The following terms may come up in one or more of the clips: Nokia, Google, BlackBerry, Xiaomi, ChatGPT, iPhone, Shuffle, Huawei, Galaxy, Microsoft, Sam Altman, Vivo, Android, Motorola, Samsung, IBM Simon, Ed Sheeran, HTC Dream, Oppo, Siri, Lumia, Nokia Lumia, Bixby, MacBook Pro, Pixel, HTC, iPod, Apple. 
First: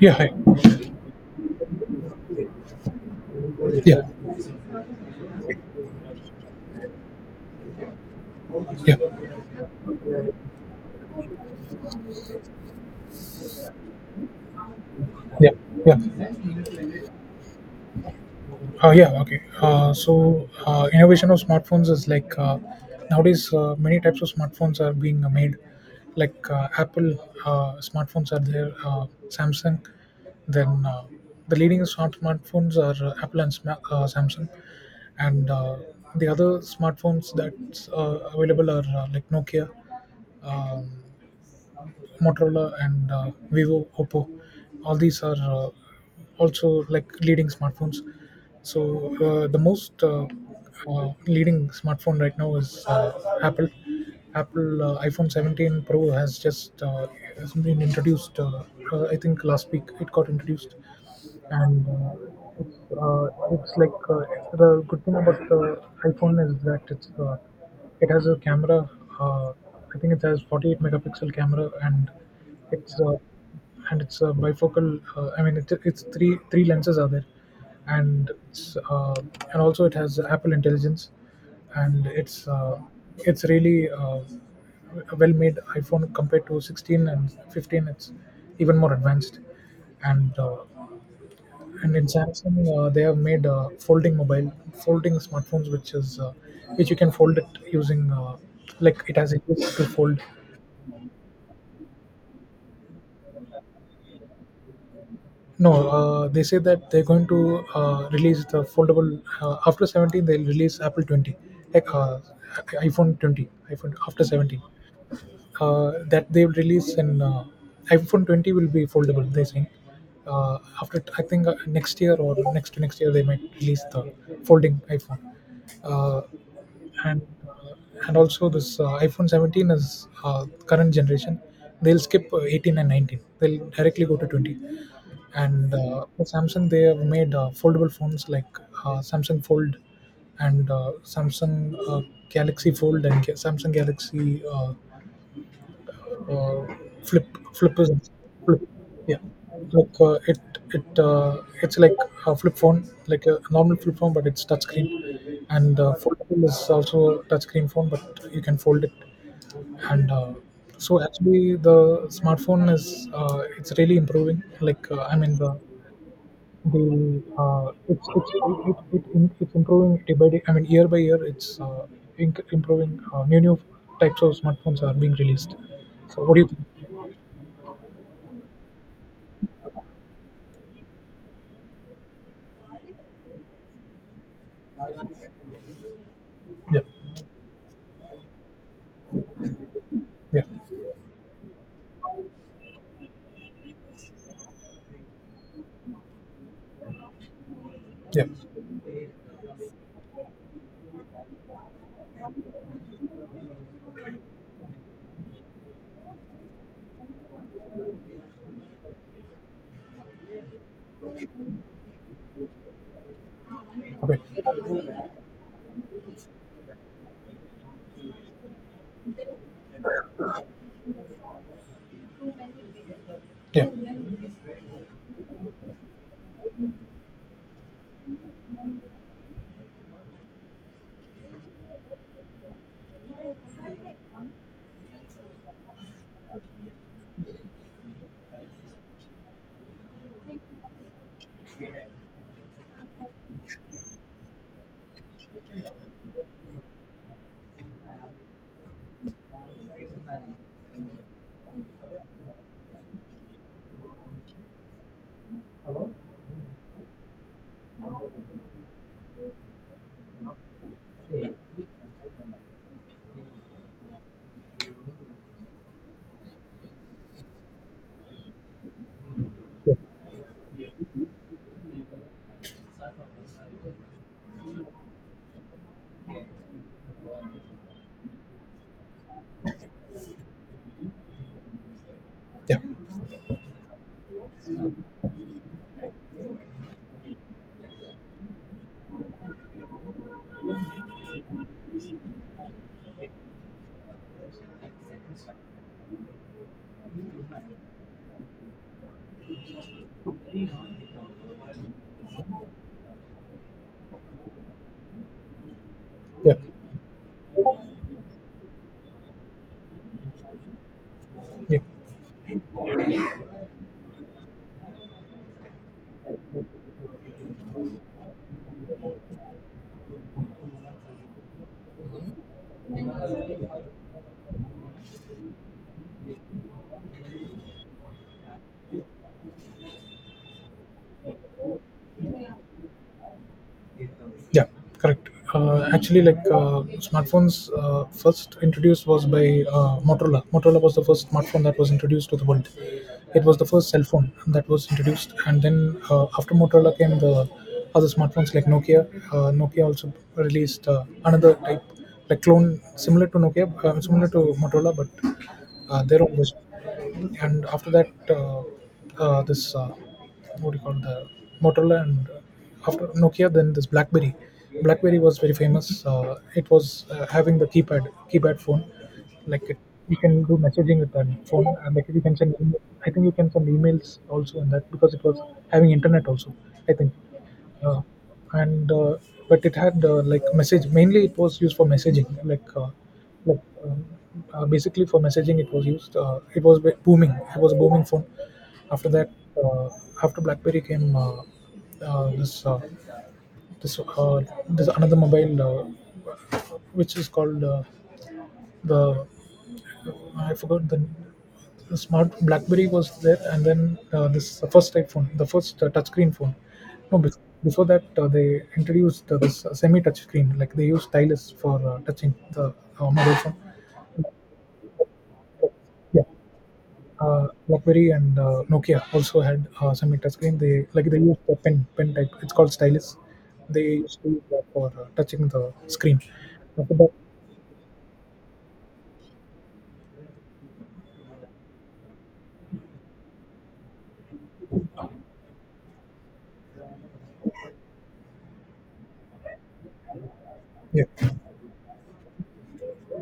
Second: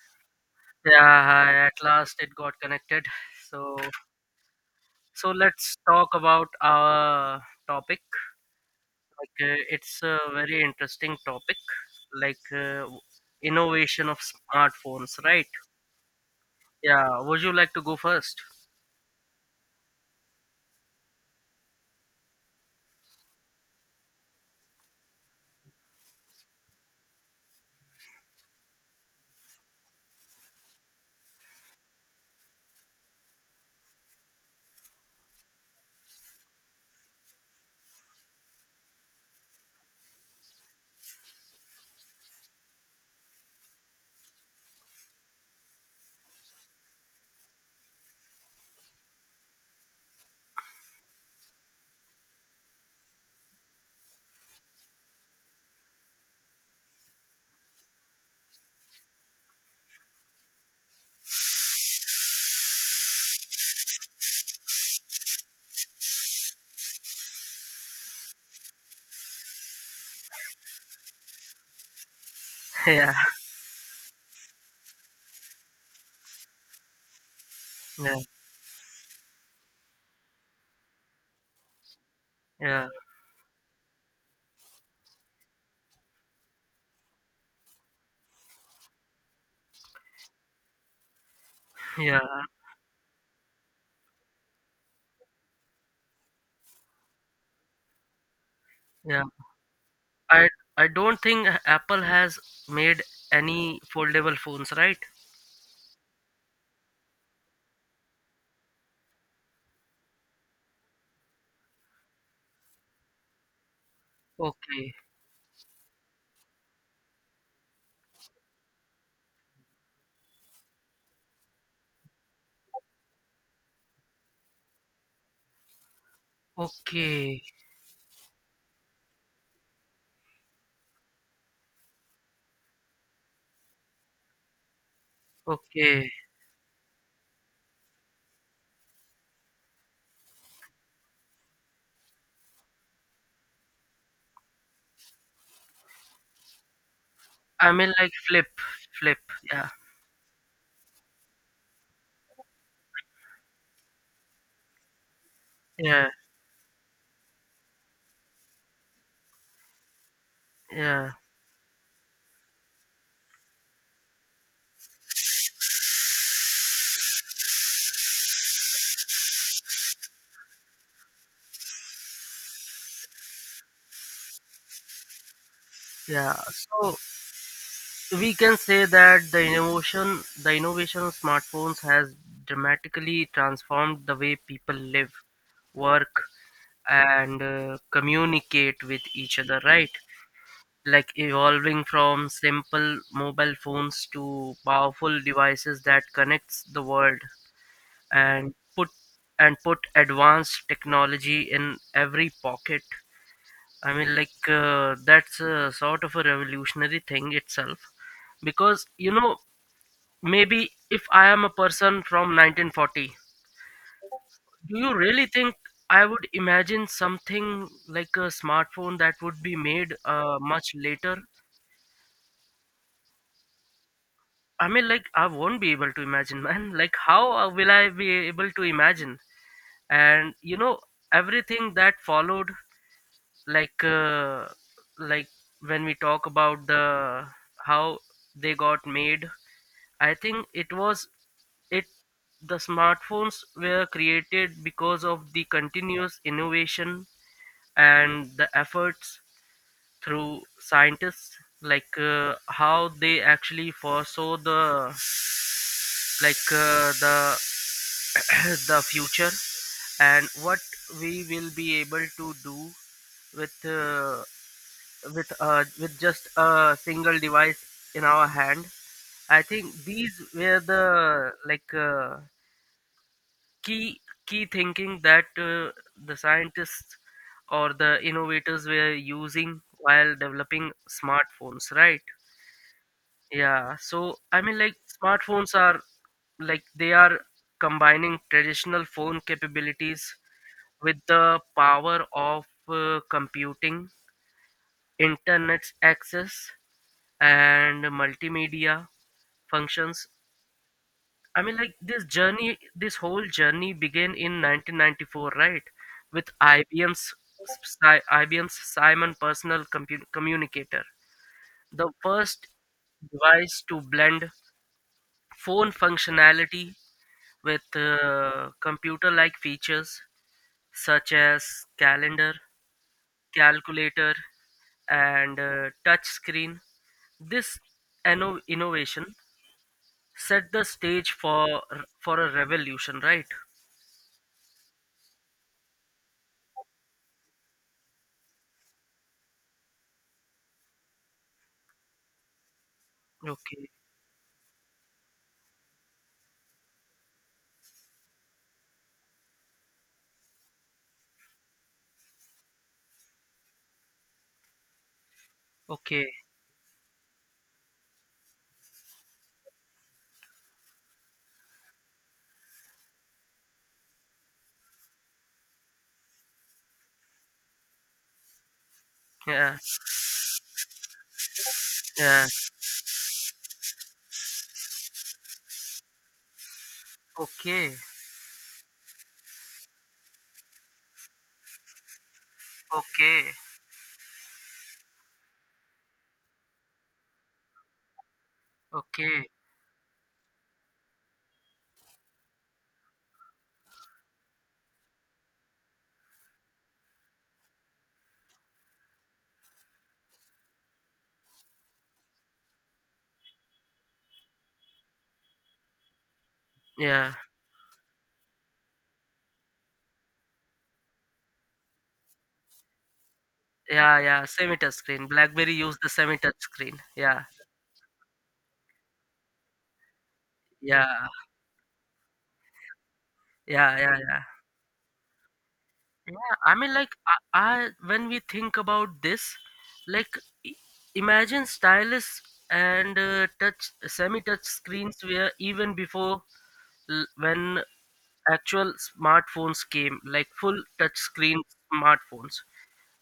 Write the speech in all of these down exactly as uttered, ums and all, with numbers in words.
Yeah, hi. Yeah, hi. At last it got connected. So, Yeah, so let's talk about our topic. yeah, Like, uh, it's a very interesting topic, like uh, w- innovation of smartphones, right? yeah, yeah. Yeah. Would you like to go first? Uh, yeah, okay. Uh, so, uh, innovation of smartphones is like, uh, nowadays uh, many types of smartphones are being uh, made. Like, uh, Apple uh, smartphones are there, uh, Samsung. Then uh, the leading smart smartphones are uh, Apple and Sma- uh, Samsung, and uh, the other smartphones that's uh, available are uh, like Nokia. Um, Motorola and uh, Vivo, Oppo. All these are uh, also like leading smartphones. So uh, the most uh, uh, leading smartphone right now is uh, Apple. Apple uh, iPhone seventeen Pro has just uh, has been introduced. Uh, uh, I think last week it got introduced, and uh, it's uh, it's like uh, the good thing about the iPhone is that it's uh, it has a camera. Uh, I think it has forty-eight megapixel camera, and it's Yeah, uh, and it's a bifocal. Uh, I mean, it's it's three three lenses are there, yeah, and it's uh, and also it has Apple Intelligence, and it's uh, yeah, it's really uh, a well-made iPhone compared to sixteen and fifteen. It's even more advanced, and uh, and in yeah, Samsung, uh, they have made uh, folding mobile folding smartphones, which is uh, which you can fold it using uh, like it yeah. has a hook to fold. I I don't think Apple has made any foldable phones, right? No, uh, they say that they're going to uh, release the foldable uh, after seventeen. They'll release Apple twenty, like uh, iPhone twenty, iphone after 17 Okay, uh, that they will release in uh, iPhone twenty will be foldable. They think, uh, after, I think, uh, next year or next to next year, they might release the folding iPhone. uh, and okay, uh, and also this uh, iPhone seventeen is uh, current generation. They'll skip uh, eighteen and nineteen. They'll directly go to twenty. And uh, okay. for Samsung, they have made uh, foldable phones like uh, Samsung Fold and uh, Samsung uh, Galaxy Fold and Ga- Samsung Galaxy, uh, uh, flip. I Flip is mean, like flip, Flip, flip. yeah. Yeah, Like uh, it it uh, it's like a flip phone, like a normal flip phone, but it's touch screen, and uh, yeah, foldable is also a touch screen phone, but you can fold it. And uh, so yeah, actually the smartphone is, uh, it's really improving, like uh, I mean the the uh, it's it's it, it, it, it's improving day by day. I mean year by year, it's uh, inc- improving. uh, new new types of smartphones are being released. So what yeah. do you think? So we can say that the innovation, the innovation of smartphones has dramatically transformed the way people live, work, Yeah. and uh, communicate with each other, right? Yeah. Like evolving from simple mobile phones to powerful devices that connects the world Yeah. and put and put advanced technology in every pocket. I mean, like uh, that's a sort of a revolutionary thing itself because you know maybe if I am a person from nineteen forty, Okay. do you really think I would imagine something like a smartphone that would be made uh, much later? Yeah. Yeah. I mean, like, I won't be able to imagine, man. Like, how uh, will I be able to imagine? And, you know, everything that followed, like, uh, like when we talk about the how they got made. I think it was It the smartphones were created because of the continuous innovation and the efforts through scientists, like uh, how they actually foresaw the like uh, the the future and what we will be able to do with uh, with uh, with just a single device in our hand. I think Yeah. these were the like uh, key key thinking that uh, the scientists or the innovators were using while developing smartphones, right? Yeah, so I mean, like smartphones are, like they are combining traditional phone capabilities with the power of uh, computing, internet access, and multimedia functions. I mean, like this journey, this whole journey began in nineteen ninety-four, right? With Yeah. I B M's Si- I B M's Simon Personal Compu- Communicator, Yeah. the first device to blend phone functionality with uh, computer-like features such as calendar, calculator, and uh, touch screen. This inno- innovation set the stage for for a revolution, right? Yeah. Correct. Uh, actually, like, uh, smartphones uh, first introduced was by uh, Motorola. Motorola was the first smartphone that was introduced to the world. It was the Okay. first cell phone that was introduced, and then uh, after Motorola came the other smartphones like Nokia. Uh, Nokia also released uh, another type, like clone similar to Nokia, uh, similar to Motorola, but uh, their Okay. own version. And after that, uh, uh, this, uh, what do you call, the Motorola, and uh, after Nokia, then this blackberry blackberry was very famous. Uh, it was uh, having the keypad keypad phone, like Yeah, it, you can do messaging with that phone, and like you can yeah. send email- I think you can send emails also in that, because it was having internet also, I think. Okay, uh, and uh, but it had uh, like message, mainly it was used for messaging, like uh, okay, like um, uh, basically for messaging it was used. Uh, it was ba- booming. It was a booming phone. After that, okay. uh, after Blackberry came, uh, uh, this uh, this uh, this another mobile, uh, which is called, uh, the, I forgot. The smart BlackBerry was there, and then uh, this first iPhone, the first uh, touchscreen phone. No, Yeah, bef- before that uh, they introduced uh, this uh, semi-touch screen, like they use stylus for uh, touching the uh, mobile phone. yeah, yeah. Semi touch screen. BlackBerry used the Yeah, semi touch screen. Yeah, uh, BlackBerry and uh, Nokia also had uh, semi-touch screen. They, like they yeah, used a pen pen type. It's called stylus. yeah, They yeah, used to yeah. use that for uh, touching the screen. Yeah, I After mean, like, that, I, I when we think about this, like, i- imagine stylus and uh, touch semi touch screens were even before l- when actual smartphones came, like full yeah. touch screen smartphones.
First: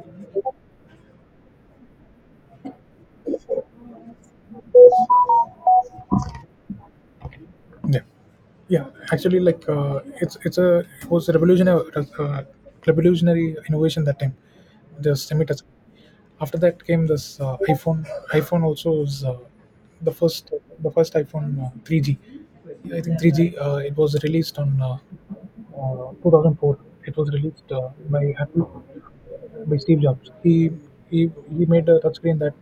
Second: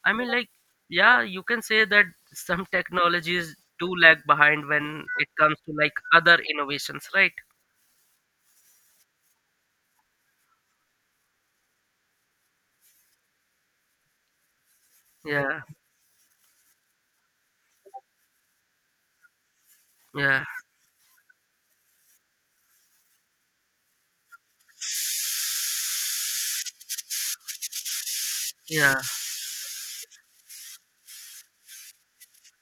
I mean, like, yeah, you can say that some technologies do lag behind when it comes to like other innovations, right? Yeah, yeah. Actually, like uh, it's it's a it was a revolutionary uh, revolutionary innovation that time. The semi-touch. Yeah, After that came this, uh, iPhone. iPhone also was uh, the yeah, first the first iPhone, uh, three G. I think three G. Uh, it was released on, uh, uh, two thousand four. It was released uh, by Apple, yeah, by Steve Jobs. He he, he made a touchscreen that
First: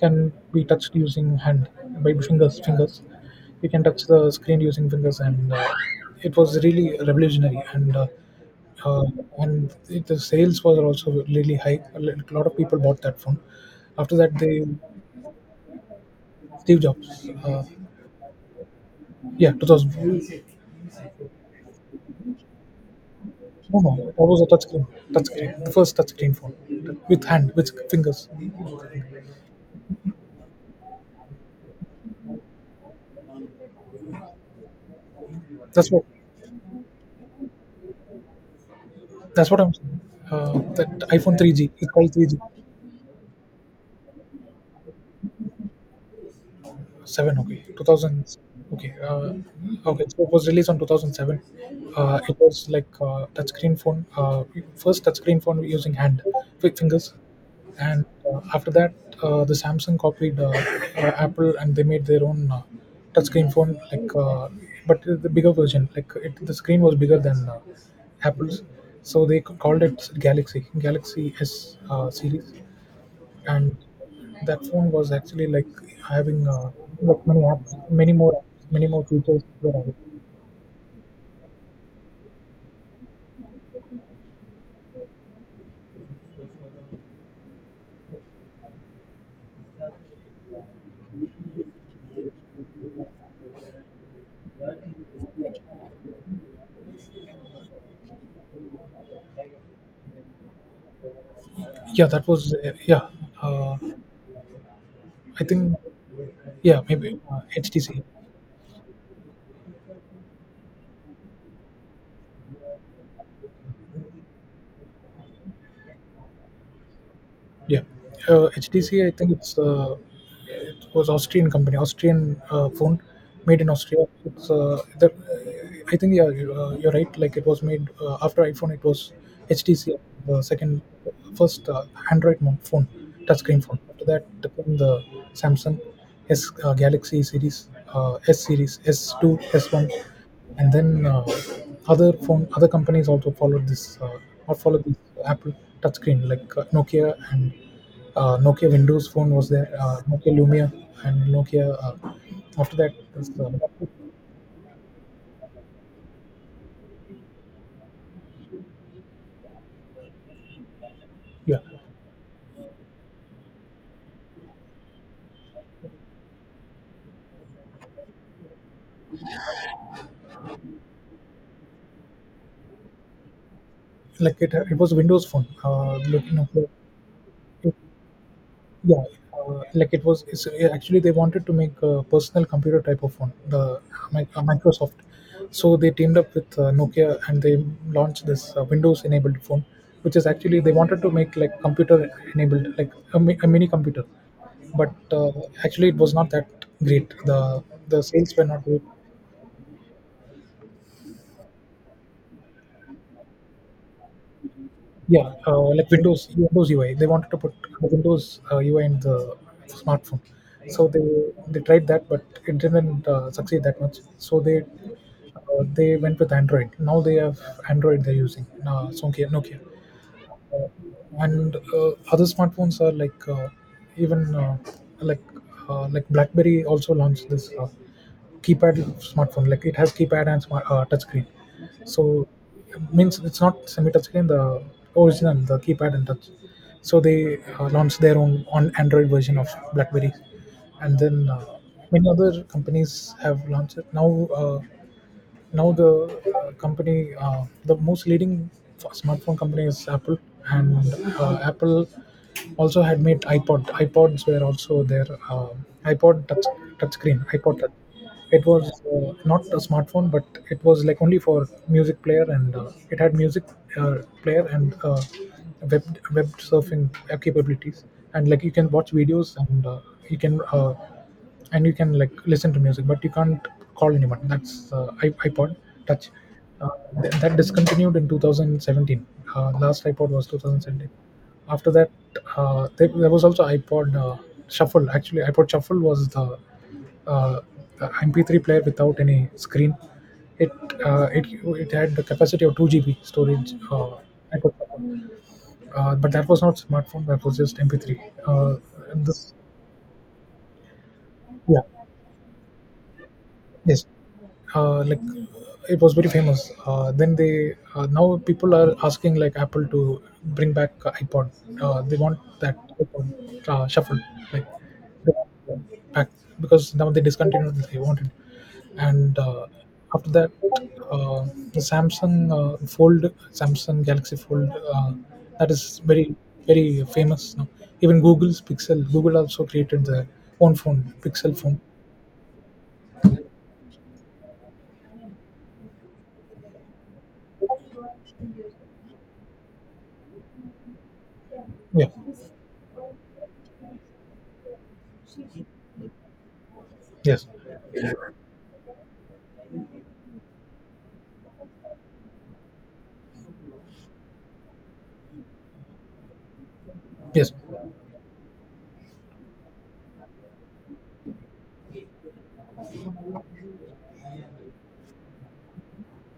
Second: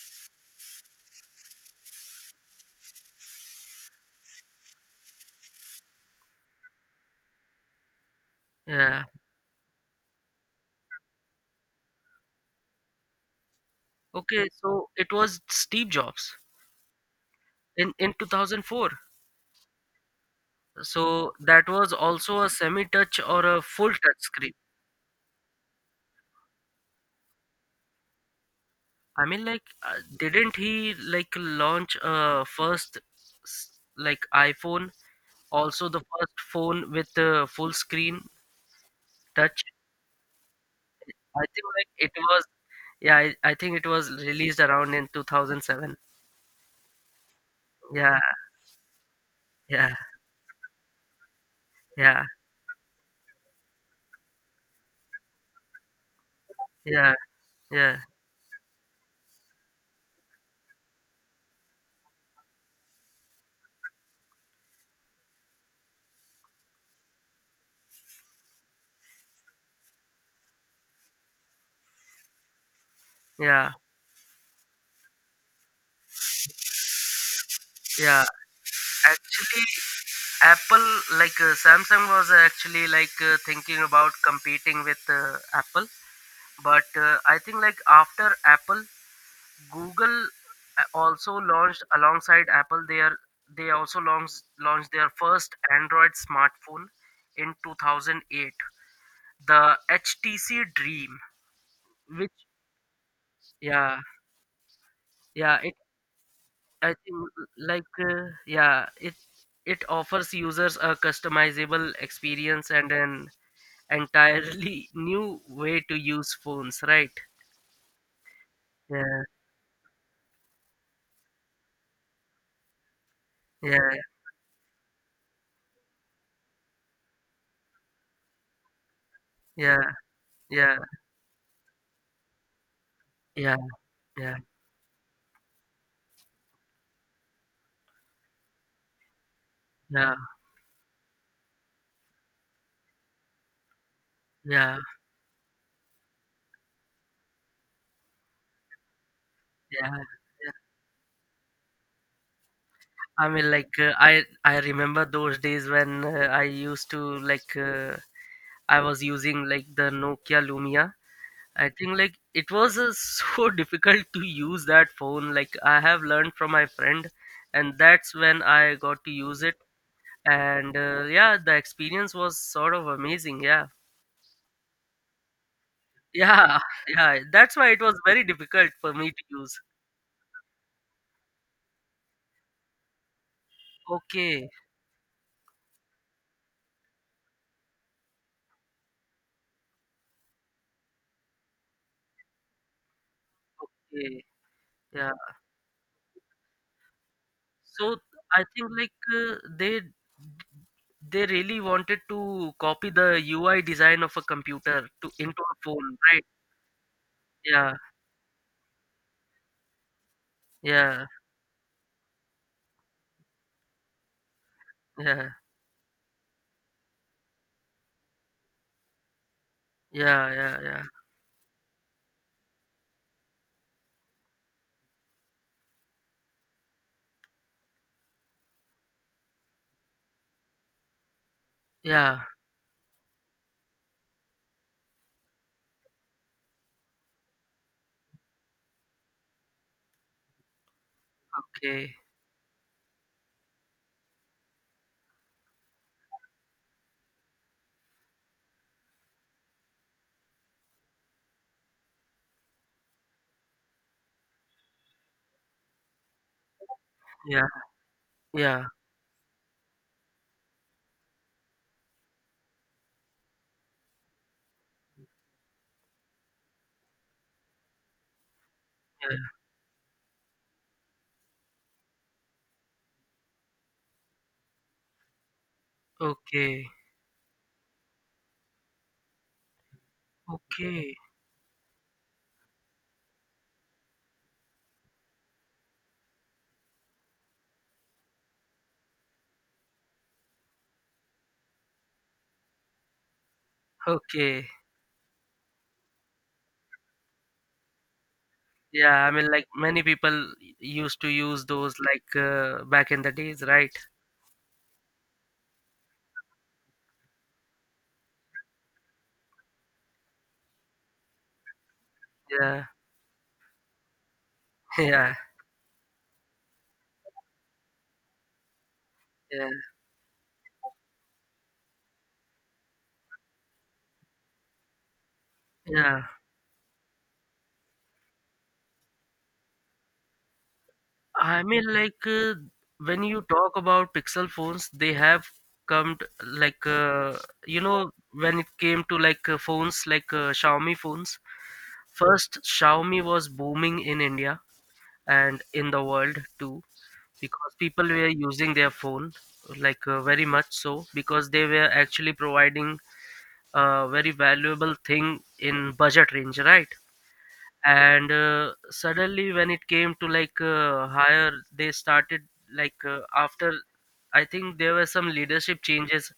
can be touched using hand, by fingers. Fingers, you can touch the screen using fingers, and uh, it was really revolutionary. And uh, uh, yeah. and it, the sales was also really high. A li- lot of people bought that phone. After that, Okay, they. so it was Steve Jobs Steve Jobs. Uh, in in two thousand four. Yeah, two thousand. So that was also a semi-touch or a No, full no, touch that was a screen. touchscreen. Touchscreen, the first touchscreen phone, with hand, with fingers. I mean, like, uh, didn't he like launch a first s- like iPhone, also That's the what first phone with a full screen That's what touch? I'm saying. Uh, that iPhone I think three G, like it's it called three G. was Yeah, I, I think it was released around in two thousand seven. seven, okay. Yeah, two thousand, okay. Uh, yeah, Okay, so it was released on two thousand seven. Uh, yeah, It was like uh, touchscreen phone. Uh, first touchscreen phone using hand, with fingers. yeah, yeah, And uh, after that, uh, the Samsung copied uh, uh, Apple, and they made their own uh, touchscreen phone, like, uh, but the bigger version. Like it, the screen was bigger than uh, Apple's. So they c- called it Galaxy, Galaxy S uh, series, yeah, and that phone was actually like having uh, like many apps, many yeah. more apps, many more features Actually, were added. Apple, like uh, Samsung was actually like uh, thinking about competing with uh, Apple, but uh, I think like after Apple, Google uh, also launched alongside Apple their they also launched launched their first Android smartphone in two thousand eight, the H T C Dream, Yeah, that which was uh, yeah. Uh, yeah I yeah think, it yeah, I maybe think uh, like H T C. uh, yeah, it it offers users a customizable experience and an entirely new way to use phones, right? Yeah, uh, H T C. I Yeah, think it's uh, it was Austrian company, Austrian uh, phone, made in yeah, Austria. It's uh, the, I think, yeah, you- uh, you're right. Like it was made uh, after iPhone. It was yeah, H T C, the yeah, second, first uh, Android mo- phone, yeah, touchscreen phone. After that, yeah, the, the Samsung S uh, Galaxy series, uh, S series, S two, S one, yeah, and then uh, other phone, other companies also followed this, uh, or yeah, followed this Apple touchscreen, like uh, Nokia, and uh, Nokia Windows phone was there, uh, Nokia yeah. Lumia, and Nokia. Uh, after that I was, uh, mean, like uh, I I remember those days when uh, I used to like uh, I was using like the Nokia Lumia. yeah, I think like it was uh, so difficult to use that phone. Like I have learned from my friend, and that's when I got to use it. And uh, yeah, the experience was sort of amazing. Yeah, like it, it was a Windows phone. Uh, look, yeah, Nokia. yeah. That's why it was very difficult for Yeah, me to use. uh, like it was. It's, uh, actually, they wanted to make a personal computer type of phone, the Mi- uh, Okay, Microsoft. So they teamed up with uh, Nokia, and they launched this uh, Windows-enabled phone, which is actually, they wanted to make like computer-enabled, like a, mi- a mini computer. okay, But yeah. uh, actually, it was not that great. The So the sales were I not think good. like uh, they they really wanted to copy the U I design of a computer to Yeah, into a uh, like phone, right? Windows Windows U I. They wanted to put Yeah, Windows uh, U I in the smartphone, so they yeah, they tried that, but it didn't uh, succeed that much. So they yeah, uh, they went with Android. Now they have Android. They're using uh, Nokia. Nokia, yeah, uh, yeah, yeah, and uh, other smartphones are like uh, even, uh, like uh, like BlackBerry also launched this. Uh, keypad smartphone, like it has keypad and smart uh, touch screen. yeah. So means, it's not semi touch screen, the original, the keypad and touch. So they uh, launched their own on Android version of Blackberry. And then uh, Okay. many other companies have launched it now. uh, now the uh, company uh, the most leading f- smartphone company is Apple. And uh, Apple also had made iPod. iPods were also there. Uh, iPod touch, touchscreen. Yeah, iPod touch. It yeah, was uh, not a smartphone, but it was like only for music player, and uh, it had music uh, player, and uh, web web surfing capabilities. And like you can watch yeah. videos, and uh, you can uh, and you can like listen to music, but you can't call anyone. That's uh, i- iPod Touch. Okay, Uh, th- that discontinued in two thousand seventeen. Uh, last iPod was two thousand seventeen. okay, After that, uh, there, there was also iPod, uh, Shuffle. Actually, iPod Shuffle was the, uh, the M P three player without any screen. It uh, it it had the capacity of two G B storage. Uh, okay. iPod Shuffle. Uh, but that was not smartphone. That was just M P three. Uh, and Yeah, I mean, this, like many people used to use yeah. those like uh, back in the days, right? Yes, uh, like it was very famous. Uh, then they uh, now people are asking like Apple to bring back iPod. Uh, they want that Yeah, iPod uh, shuffle, like they yeah, want it back because now they discontinued. They wanted, and uh, yeah, after that, uh, the Samsung uh, Fold, Samsung Galaxy Fold, uh, that is yeah. very very famous now. Even Google's Pixel, Google also created their own phone, Pixel I phone. mean, like uh, when you talk about Pixel phones, they have come t like uh, you know when it came to like uh, phones like uh, Xiaomi phones. Yeah. First, Xiaomi was booming in India and in the world too, Yes. because people were using their phone like uh, very much, so because they were actually providing a very valuable thing in budget range, right? Yes. And uh, suddenly when it came to like uh, higher, they started like uh, after, I think there were some leadership changes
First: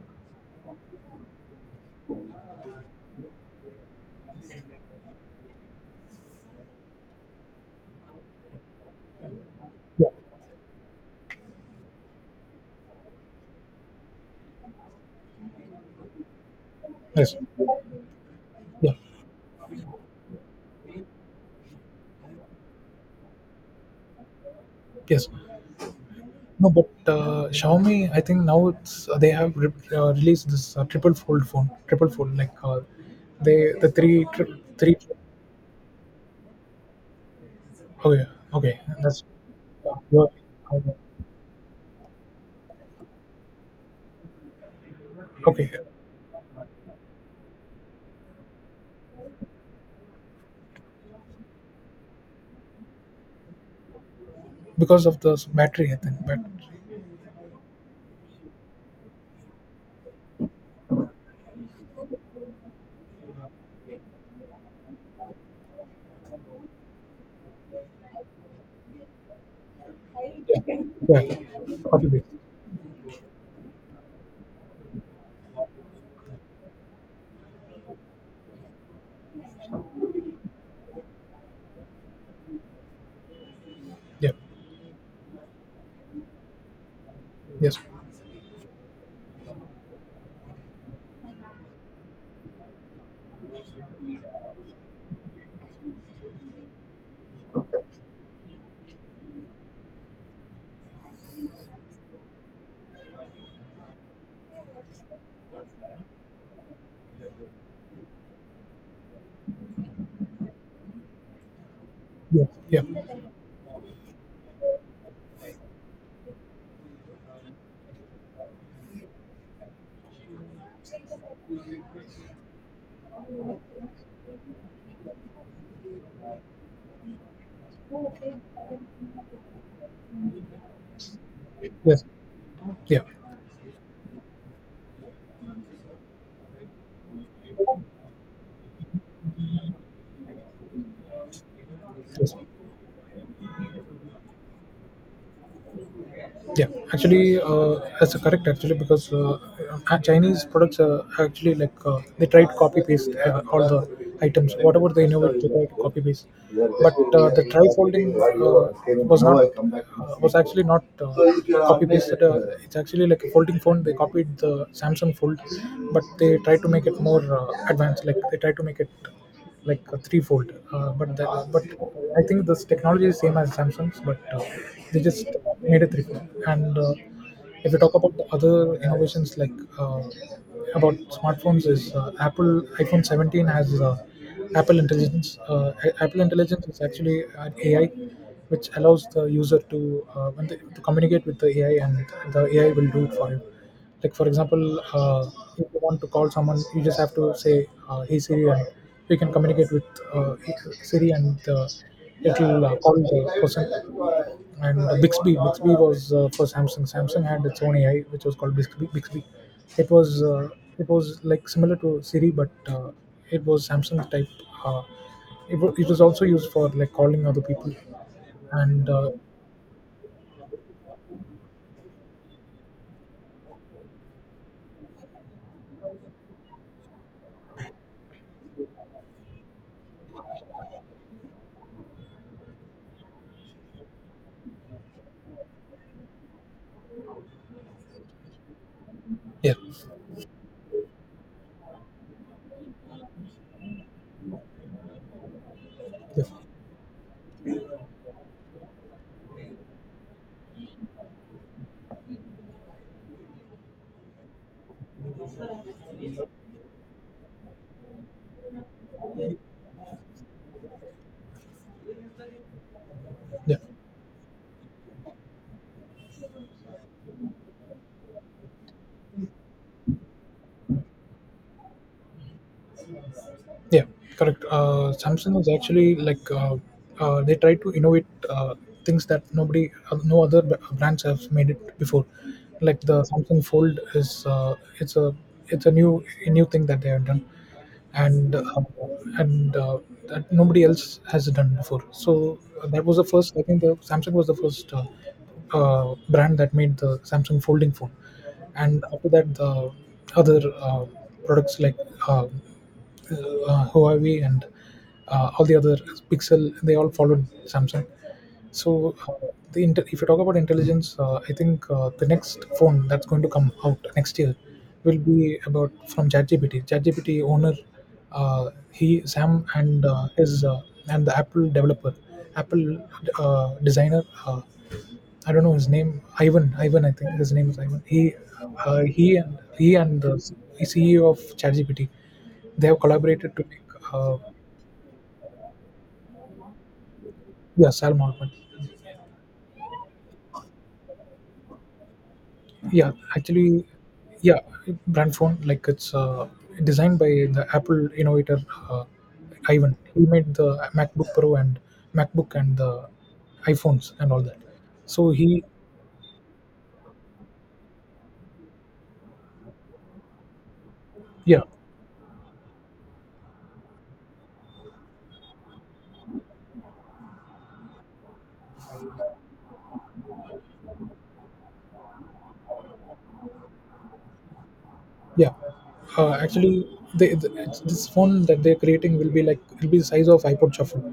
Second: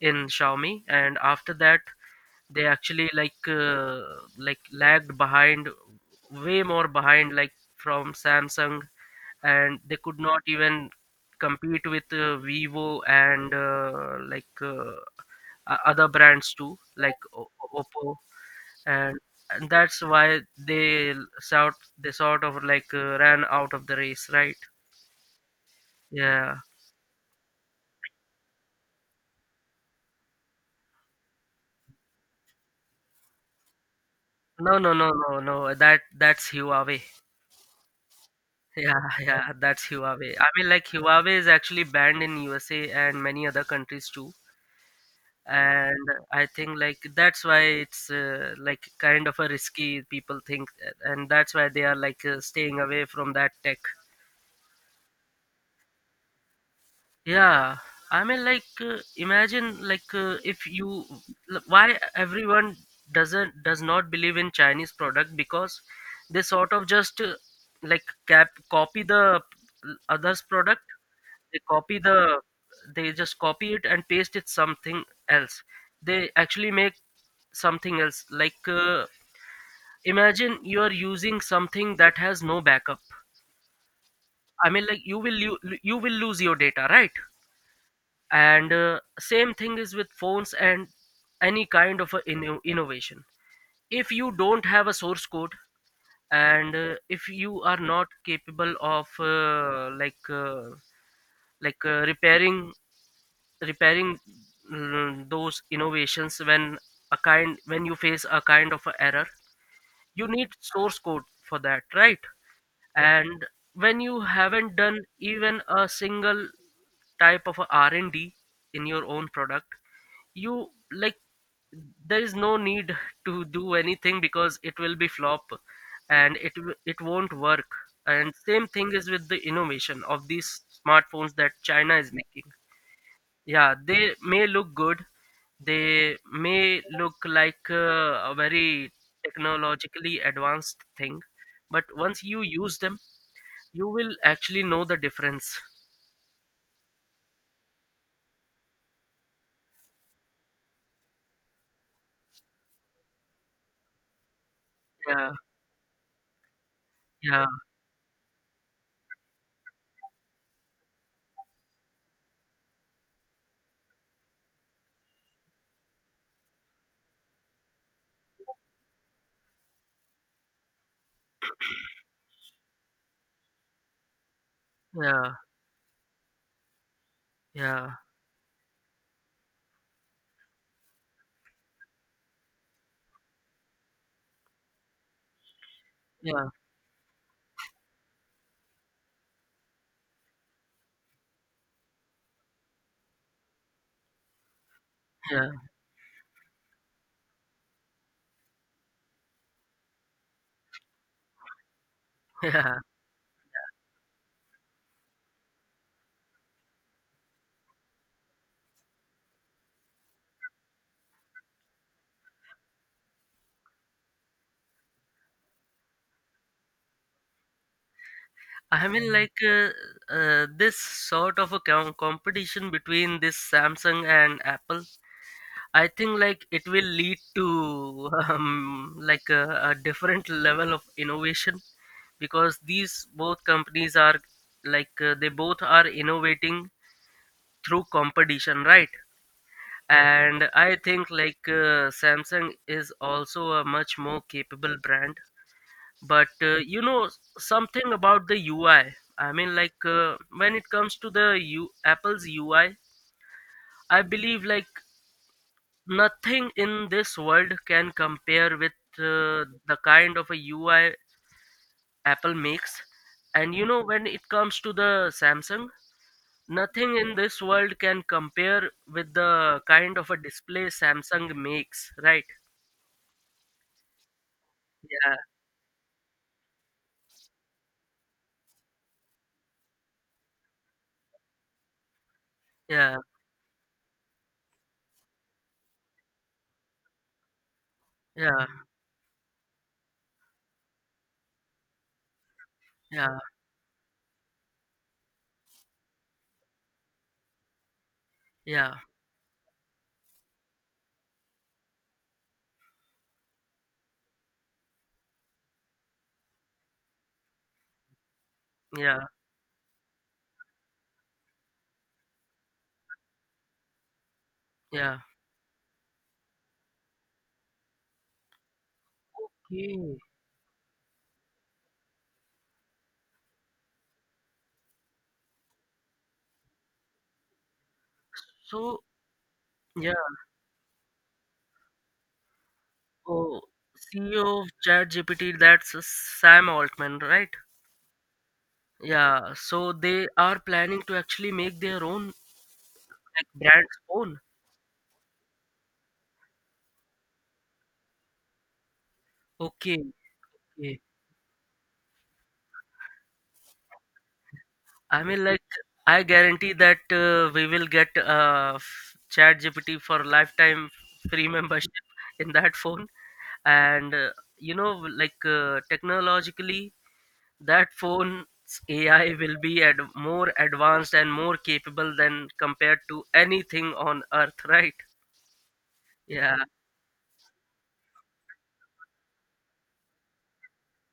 in Xiaomi, and after that they actually like uh, like lagged behind, way more behind, like from Samsung, and they Yeah. could not even compete with uh, Vivo and uh, like uh, o- other brands too like Yes. O- O- oppo, Yeah. and and that's why they l- sort they sort of like uh, ran out of the race, right? Yes. Yeah. No, but uh, Xiaomi, I think now it's uh, they have re- uh, released this uh, triple fold phone, triple fold, like uh, they the three tri- No, no, three. no, no, no, that that's Huawei. Oh yeah. Okay. Yeah, That's yeah, that's uh, Huawei. I mean, like yeah. Huawei is actually banned in U S A and many other countries too, Okay, and I think like that's why it's uh, like kind of a risky, people think, uh, and that's why they are like uh, staying away from that tech. because of the battery, I think. But Yeah, I mean, like uh, imagine, like uh, if you l- why everyone doesn't does not believe in Chinese product, because they sort of just uh, like cap copy the p- others product. yeah, they copy probably. the they just copy it and paste it something else. They actually make something else, like uh, imagine you are using something that has no backup. Yeah. I mean, like you will lo- you will lose your data, right? Yes. And uh, same thing is with phones and any kind of a inno- innovation. If you don't have a source code, and uh, if you are not capable of uh, like uh, like uh, repairing repairing mm, those innovations, when a kind when you face a kind of a error, you need source code for that, right? Yeah. Yeah. And when you haven't done even a single type of a R and D in your own product, you like, there is no need to do anything because it will be flop, and it w- it won't work. And same thing is with the innovation of these smartphones that china Yes. is making. Yeah. Yeah, they may look good, they may look like uh, a very technologically advanced thing, but once Yes. you use them, you will actually know the difference. Yeah, actually, uh, that's a correct actually because uh, uh, Chinese products uh, actually like uh, they try to copy paste uh, all the items, whatever they Yeah, innovate, they try to copy paste. But uh, the yeah, try folding uh, was not uh, was actually not uh, copy pasted. Uh, it's actually like a folding phone. They copied the Samsung Fold, but they try to make it more uh, advanced. Like they try to make it like a threefold. Uh, but the, but I think this technology is same as Samsung's, but uh, they just yeah, made it threefold. And uh, if you talk yeah, about the other innovations like uh, about smartphones, is uh, Apple iPhone seventeen has uh, Apple Intelligence. Uh, A- Apple yeah, Intelligence is actually an A I which allows the user to uh, when they, to communicate with the A I, and the A I will do it for you. Like for example, uh, yeah, if you want to call someone, you just have to say, uh, "Hey Siri," and you can communicate with uh, Siri, and uh, it will uh, yeah. call the person. And uh, Bixby, Bixby was uh, for Samsung. Samsung had its own A I, which was called Bixby. Bixby. It was uh, it was like similar to Siri, but uh, it was Samsung type. Uh, it, wa- it was also used for like calling other people, I and uh, mean, like uh, uh, this sort of a com- competition between this Samsung and Apple. I think like it will lead to um, like a, a different level of innovation, because these both companies are, like uh, they both are innovating through competition, right? yeah, And I think like uh, Samsung is also a much more capable brand, yeah, but uh, you know s- something about the UI. I mean, like uh, when it comes to the U- apple's UI, I believe like nothing in this world can compare with uh, the kind of a UI Apple makes. And yeah. you know when it comes to the Samsung, nothing in this world can compare with the kind of a display Samsung makes, right? Yeah, correct. Uh, Samsung was actually like uh, uh, they tried to innovate uh, things that nobody, uh, no other b- uh, brands have made it before. Like Yeah, the Samsung Fold is uh, it's a it's a new a new thing that they have done, and yeah, uh, and uh, that nobody else has done before. So uh, that was the yeah, first. I think the Samsung was the first uh, uh, brand that made the Samsung folding phone, yeah, and after that the other uh, products like. Uh, uh, Huawei and uh, all the other Pixel, they all followed Samsung. So, yeah, uh, the inter- if you talk about intelligence, uh, I think uh, the next phone that's going to come out next year will yeah. be about from ChatGPT. ChatGPT owner, uh, he Sam and Okay. uh, his uh, and the Apple developer, Apple uh, designer. Uh, I don't know his name, Ivan. Ivan, I think his name is Ivan. He, So, uh, he and he yeah. and the C E O of ChatGPT, they have collaborated Oh, to make, uh, C E O of ChatGPT, that's uh, Sam Altman, right? yeah, Sam Altman. Yeah. So they are planning to actually make their own, Yeah, like actually, brand's own. yeah, brand phone like it's uh, designed by the Apple innovator uh, Ivan. Okay. He made the Okay. MacBook Pro and MacBook and the iPhones and all that. I So mean, he, like, I guarantee that uh, we will get uh, f- ChatGPT for lifetime free yeah. membership in that phone. And uh, you know, like, uh, technologically, that phone's A I will be ad- more advanced and more capable than compared to anything on earth, right? Yeah, uh, Yeah. actually, they, th- it's- this phone that they're creating will be like it'll be the size of iPod Shuffle.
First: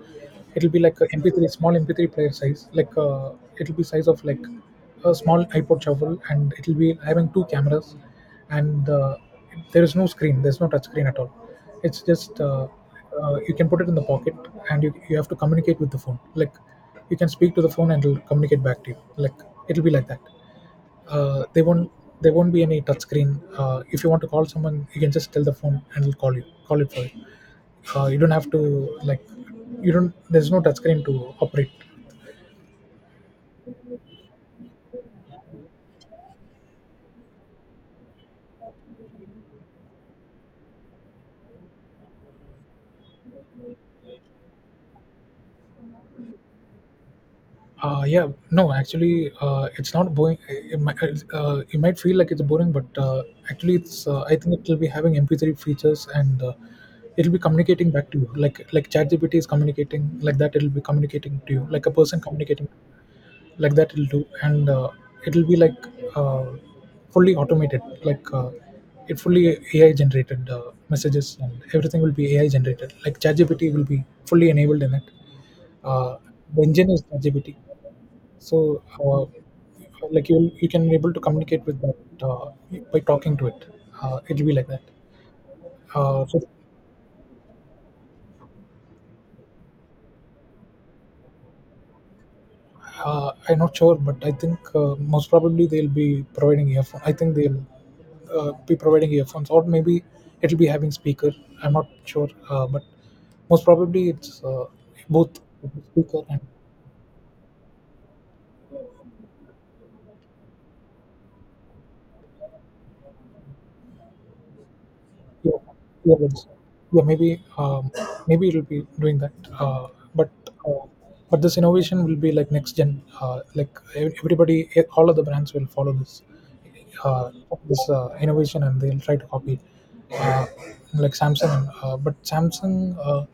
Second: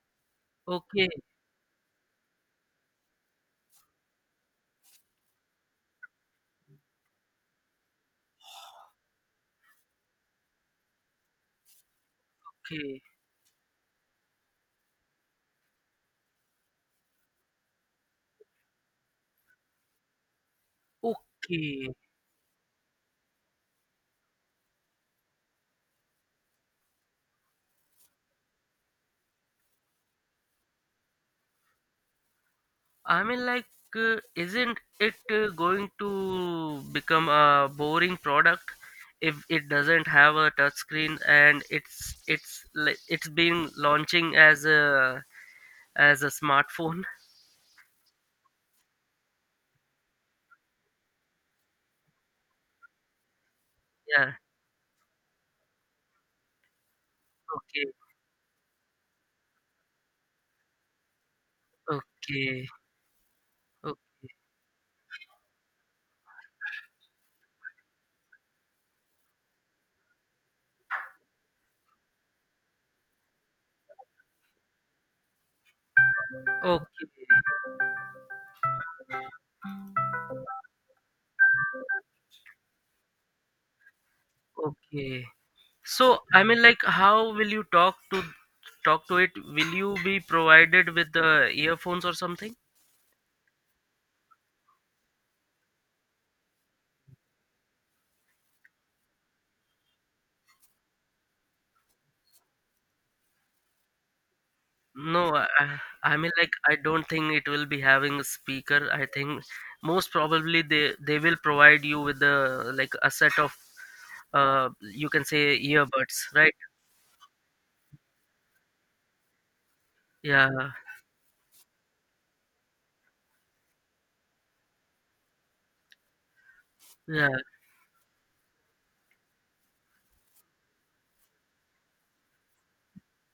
It'll be like a Okay. M P three, small M P three player size. Like uh, it'll be size of like a small iPod Shuffle, and it'll be having two cameras, and uh, there is no screen. There's no touch screen at all. It's just uh, Okay. Uh, you can put it in the pocket, and you you have to communicate with the phone. Like you can speak to the phone, and it'll communicate back to you. Like it'll be like that. Uh, they won't Okay. There won't be any touch screen. Uh, if you want to call someone, you can just tell the phone and it'll call you. Call it for you. Uh, you don't have to like you don't. There's no touch screen to operate. I mean, like, uh, isn't it uh, going to become a boring product if it doesn't have a touch screen, and it's it's like it's been launching as a as a smartphone? Uh, yeah, no, actually, uh, it's not boring. It might, uh, you might feel like it's boring, but uh, actually, it's. Uh, Yeah. I think it will be having M P three features, and uh, it'll be communicating Okay. back to you, like like ChatGPT is communicating like that. It'll be communicating to you, like a person Okay. communicating. Like that Okay. it'll do. And uh, it'll be like uh, fully automated, like uh, it fully A I generated uh, messages, and everything will be A I generated. Like ChatGPT will be fully enabled in it. uh, the Okay. engine is ChatGPT, so uh, like you you can be able to communicate with that uh, by talking to it. Uh, it'll be like that. Okay. So uh, so I mean, like, how will you talk to talk to it? Will you be provided with the earphones or something? Uh, I'm not sure, but I think uh, most probably they'll be providing earphones. I think they'll uh, be providing earphones, or maybe it'll be having speaker. I'm not sure, uh, but most probably it's uh, No, both I, I I speaker mean, and like, I don't think it will be having a speaker. I think most probably they they will provide you with the, like, a set of uh you can say yeah, yeah, earbuds, that's- right? yeah, maybe um, maybe it'll be doing that, uh, but Yeah, uh, but this innovation will be like next gen, uh, like ev- everybody, eh, all of the brands will follow this yeah. uh, this uh, innovation, and they'll try to copy uh, like Samsung. Uh, but Samsung uh,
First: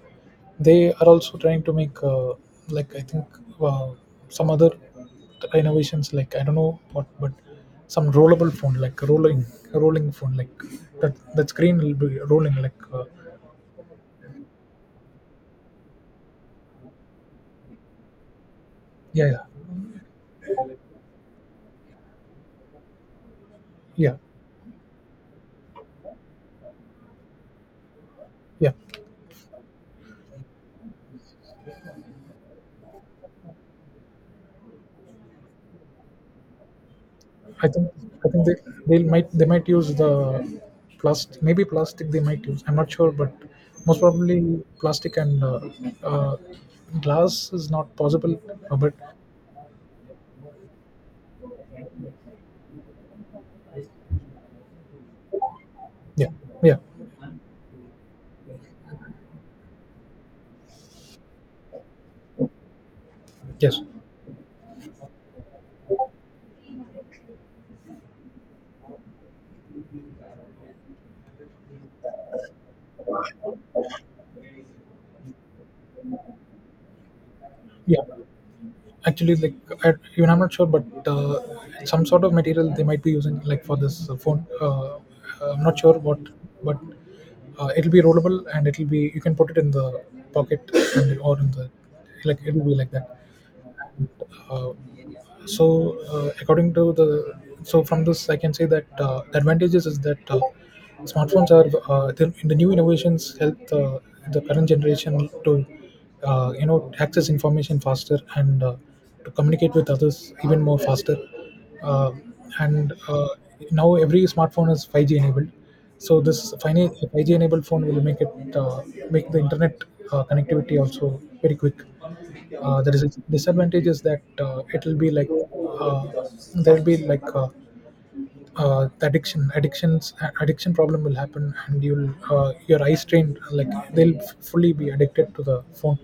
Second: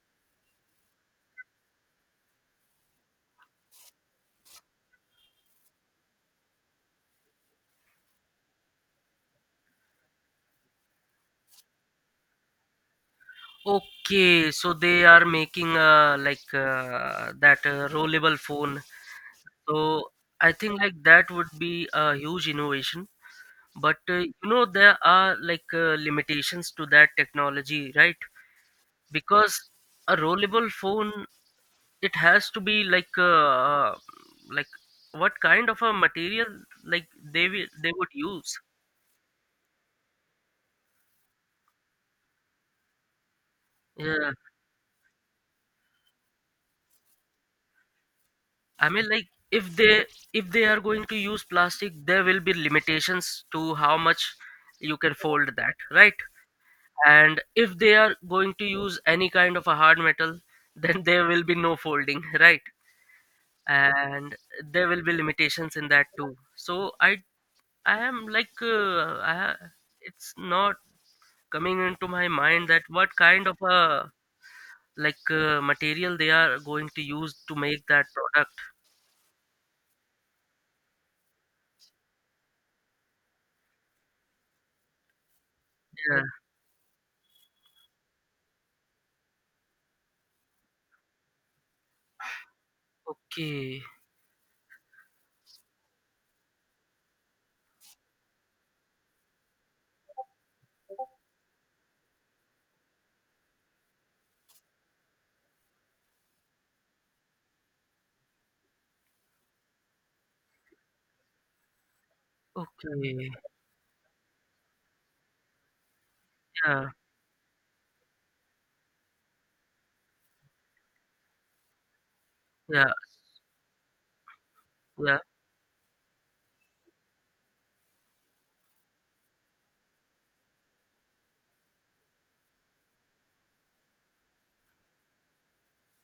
they are also trying to make uh, like I think uh, some other innovations like I don't know what, but some rollable phone like rolling rolling phone like that that screen will be rolling like uh, Okay, so they are making uh like uh, that uh, rollable phone. yeah yeah, So I think like that would be a huge innovation, but uh, yeah. you know there are like uh, limitations to that technology, right? Yeah. Because a rollable phone, it has to be like uh, uh, like, what kind of a material, like they will I think they would I think they use? they might they might use the plastic, maybe plastic they might use. I'm not sure, but most Yeah, probably plastic, and uh, uh, glass is not possible. Uh, I but mean, like if they if they are going to use plastic, there will be limitations to how much you can fold that, right? Yeah, yeah. And if they are going to use any kind of a hard metal, then there will be no folding, right? Yes, And there will be limitations in that too. So i i am like uh, I, ha- it's not coming into my mind that what kind of a, like uh, material they are going to use to make that yeah. product. Actually, like I, even I'm not sure, but uh, some sort of material they might be using like for this uh, phone uh, uh, I'm not sure what, Yeah, but uh, it'll be rollable, and it'll be you can put it in the pocket, and, or in the like it'll be like that. okay, Uh, so, uh, according to the So from this, I can say that uh, the advantages is that uh, smartphones are uh, the, the new innovations help uh, the current generation to uh, you know access information faster, and uh, to communicate with others even more faster. Uh, and uh, okay, Now every smartphone is five G enabled, so this five G, yeah, five G enabled phone will make it uh, make the internet uh, connectivity also very quick. Uh, yeah, There is a disadvantage is that uh, it will be yeah, like uh, there will be like uh, uh, the addiction addictions addiction problem will happen, and you'll uh, your eye strain, like they'll f- fully be addicted to the phone.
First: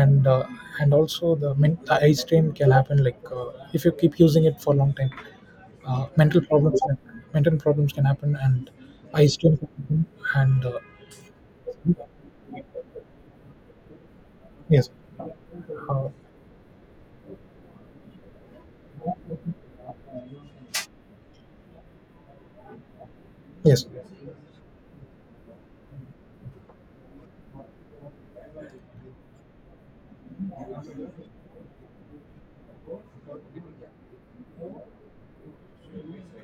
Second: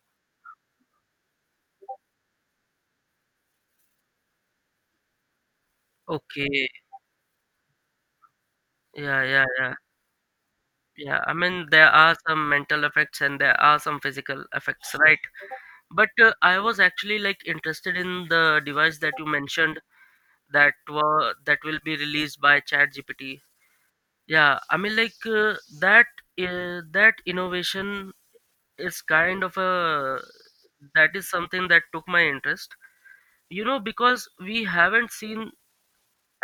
And uh, and also the, men- the eye strain can happen like uh, if you keep using it for a long time. uh, mental okay, problems Mental problems can happen, and yeah, eye yeah, strain can yeah, happen and uh, yeah. I mean, there are some mental effects and there are some physical yes, effects, right? uh, But uh, I was actually like interested in the device that you mentioned, that were that will be released by ChatGPT. yes, Yeah, I mean, like uh, that uh, that innovation is kind of a that is something that took my interest. You know, because we haven't seen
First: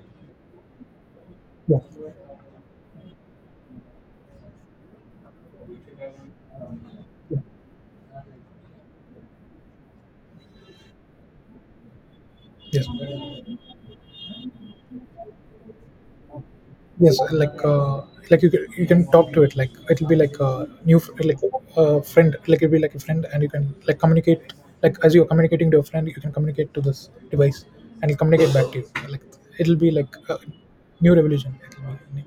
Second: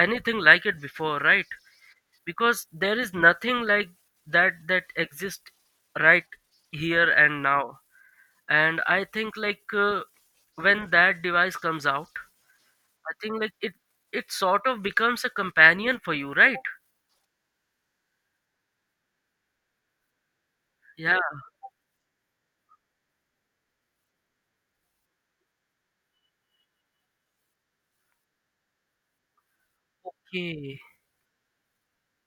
anything like it before, right? yeah, Because there is nothing like that that exists right here and now. And I think like uh, when that device comes out, yes. I think like it it sort of becomes a companion for you, right? Yes, like uh, like you can, you can talk to it. Like it'll be like a new fr- Yeah, like a friend. Like it'll be like a friend, and you can like communicate. Like as you're communicating to a friend, you can communicate to this device, and it'll communicate back to you. Like it'll be like a okay. new revolution. It'll be new.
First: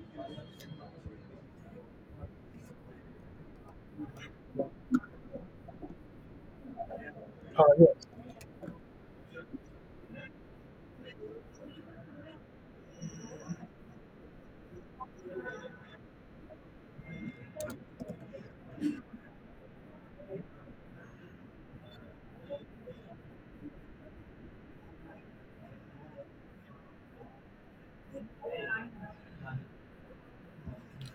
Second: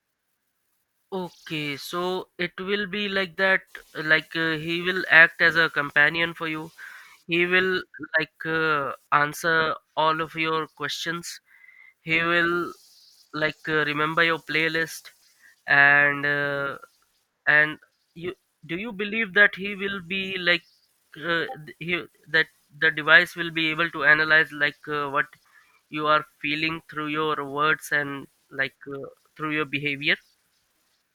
Okay. So it will be like that, like uh, he will act as a companion for you. He uh, will, Yeah. like uh, answer all of your questions. He will, like uh, remember your playlist, and uh, and you do you believe that he will be like uh, th- he that the device will be able to analyze, like uh, what you are feeling through your words and like uh, through your behavior?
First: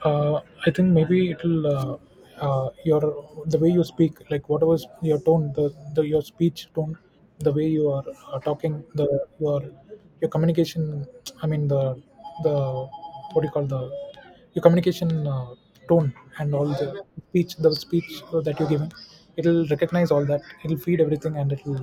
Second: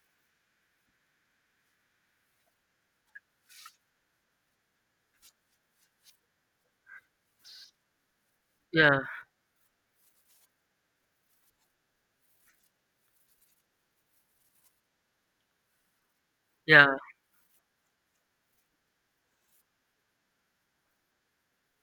uh, I think maybe it'll uh, uh, your the way you speak, like whatever is your tone, the, the your speech tone, the way you are uh, talking, Yeah. the your your communication. I mean the the what do you call the your communication uh, tone and all Yeah. the speech, the speech that you're giving. It'll recognize all that. It'll feed everything, and it'll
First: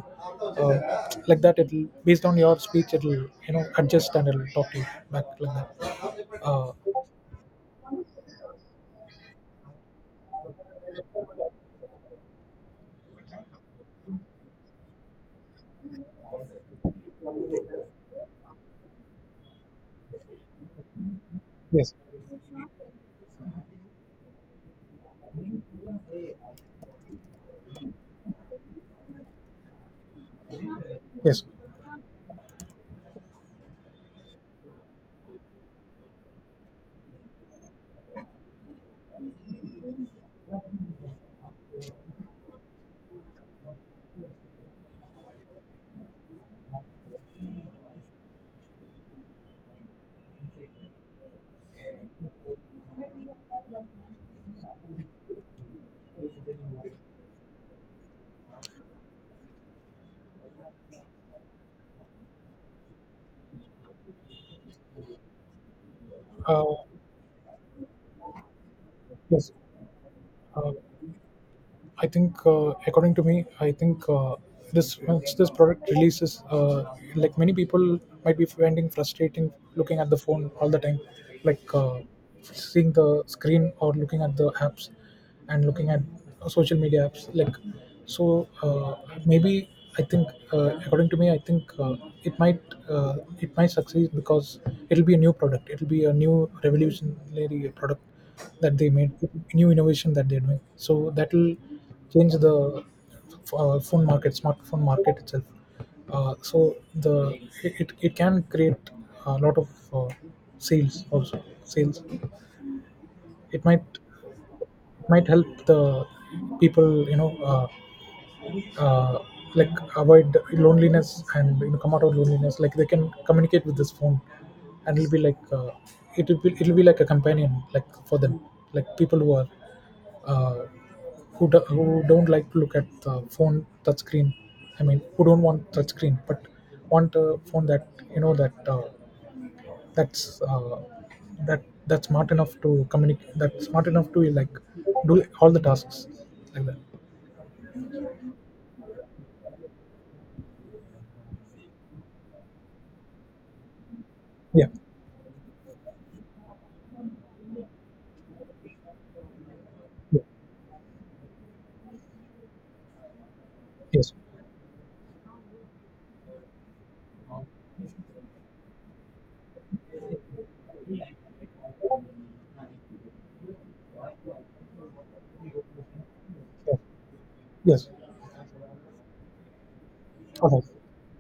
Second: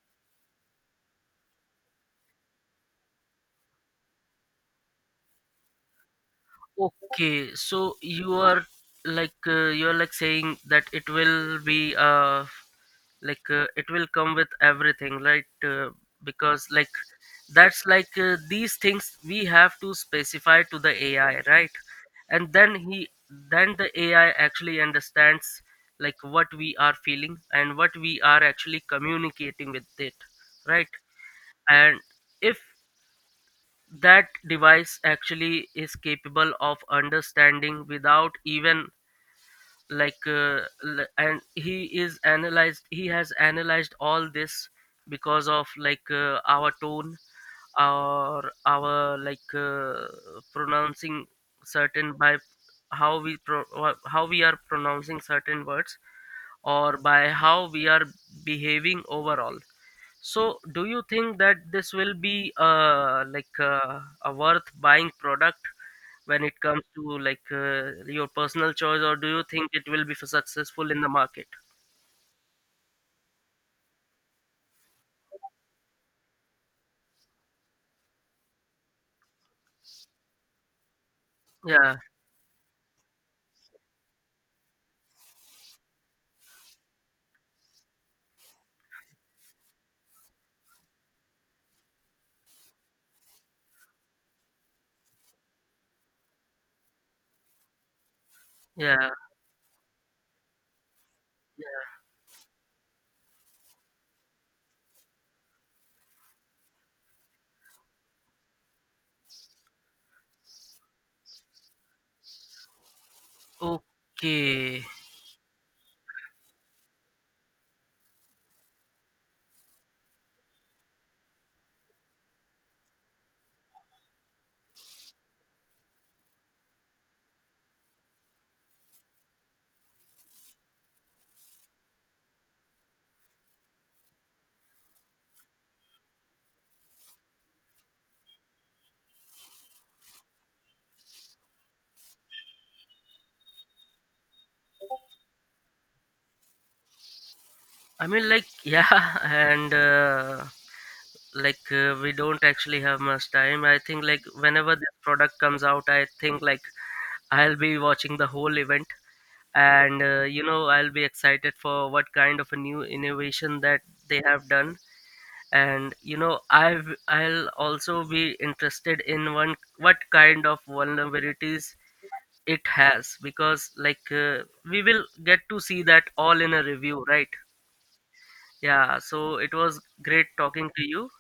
uh, like that. It'll based on your speech. It'll you know adjust, and it'll talk to you back like that. Uh, Okay, so you are like uh, you are like saying that it will be uh like uh, it will come with everything, right? Uh, because like that's like uh, these things we have to specify to the A I, right? Yes. And then he then the A I actually understands, like what we are feeling and what we are actually communicating with it, right? Yes. And if that device actually is capable of understanding without even, like uh, l- and he is analyzed he has analyzed all this because of, like uh, our tone, our our like uh, pronouncing certain by how we pro- wha- how we are pronouncing certain words, or by how we are behaving overall. So, do you think that this will be uh, like uh, a worth buying product when it Uh, comes to, like uh, your personal choice, or do you yes. think it will be f- Uh, successful in the market? I think, uh, according to me, I think uh, this once this product releases, uh, like many people might be finding frustrating looking at the phone all the time, like Yeah, uh, seeing the screen or looking at the apps and looking at social media apps. Like, so uh, maybe I think, uh, according to me, I think uh, it might uh, it might succeed because it'll be a new product. It'll be a new revolutionary product that they yeah, made, new innovation that they're doing, so that will yeah. change the uh, phone market smartphone market itself. uh, so the it, it it can create a lot of uh, sales also sales. It might Okay. might help the people you know uh, uh, like avoid loneliness and you know come out of loneliness. Like they can communicate with this phone, and it'll be like uh, it'll be it'll be like a companion like for them, like people who are uh, who, do, who don't like to look at the phone touch screen. I mean who don't want touch screen, but want a phone that you know that uh, that's uh, that that's smart enough to communicate, that's smart enough to like do all the tasks like that. I mean, like, yeah, and uh, like uh, we don't actually have much time. I think like Yeah, whenever this product comes out, I think like I'll be watching the whole event, and yeah. uh, you know, I'll be excited for what kind of a new innovation that Yes. they have done. And you know i've I'll also be interested in one what kind of vulnerabilities it has, because like uh, we will get to see that all in a review, right? Yes. Yes. Yeah, so it was great Okay. talking to you.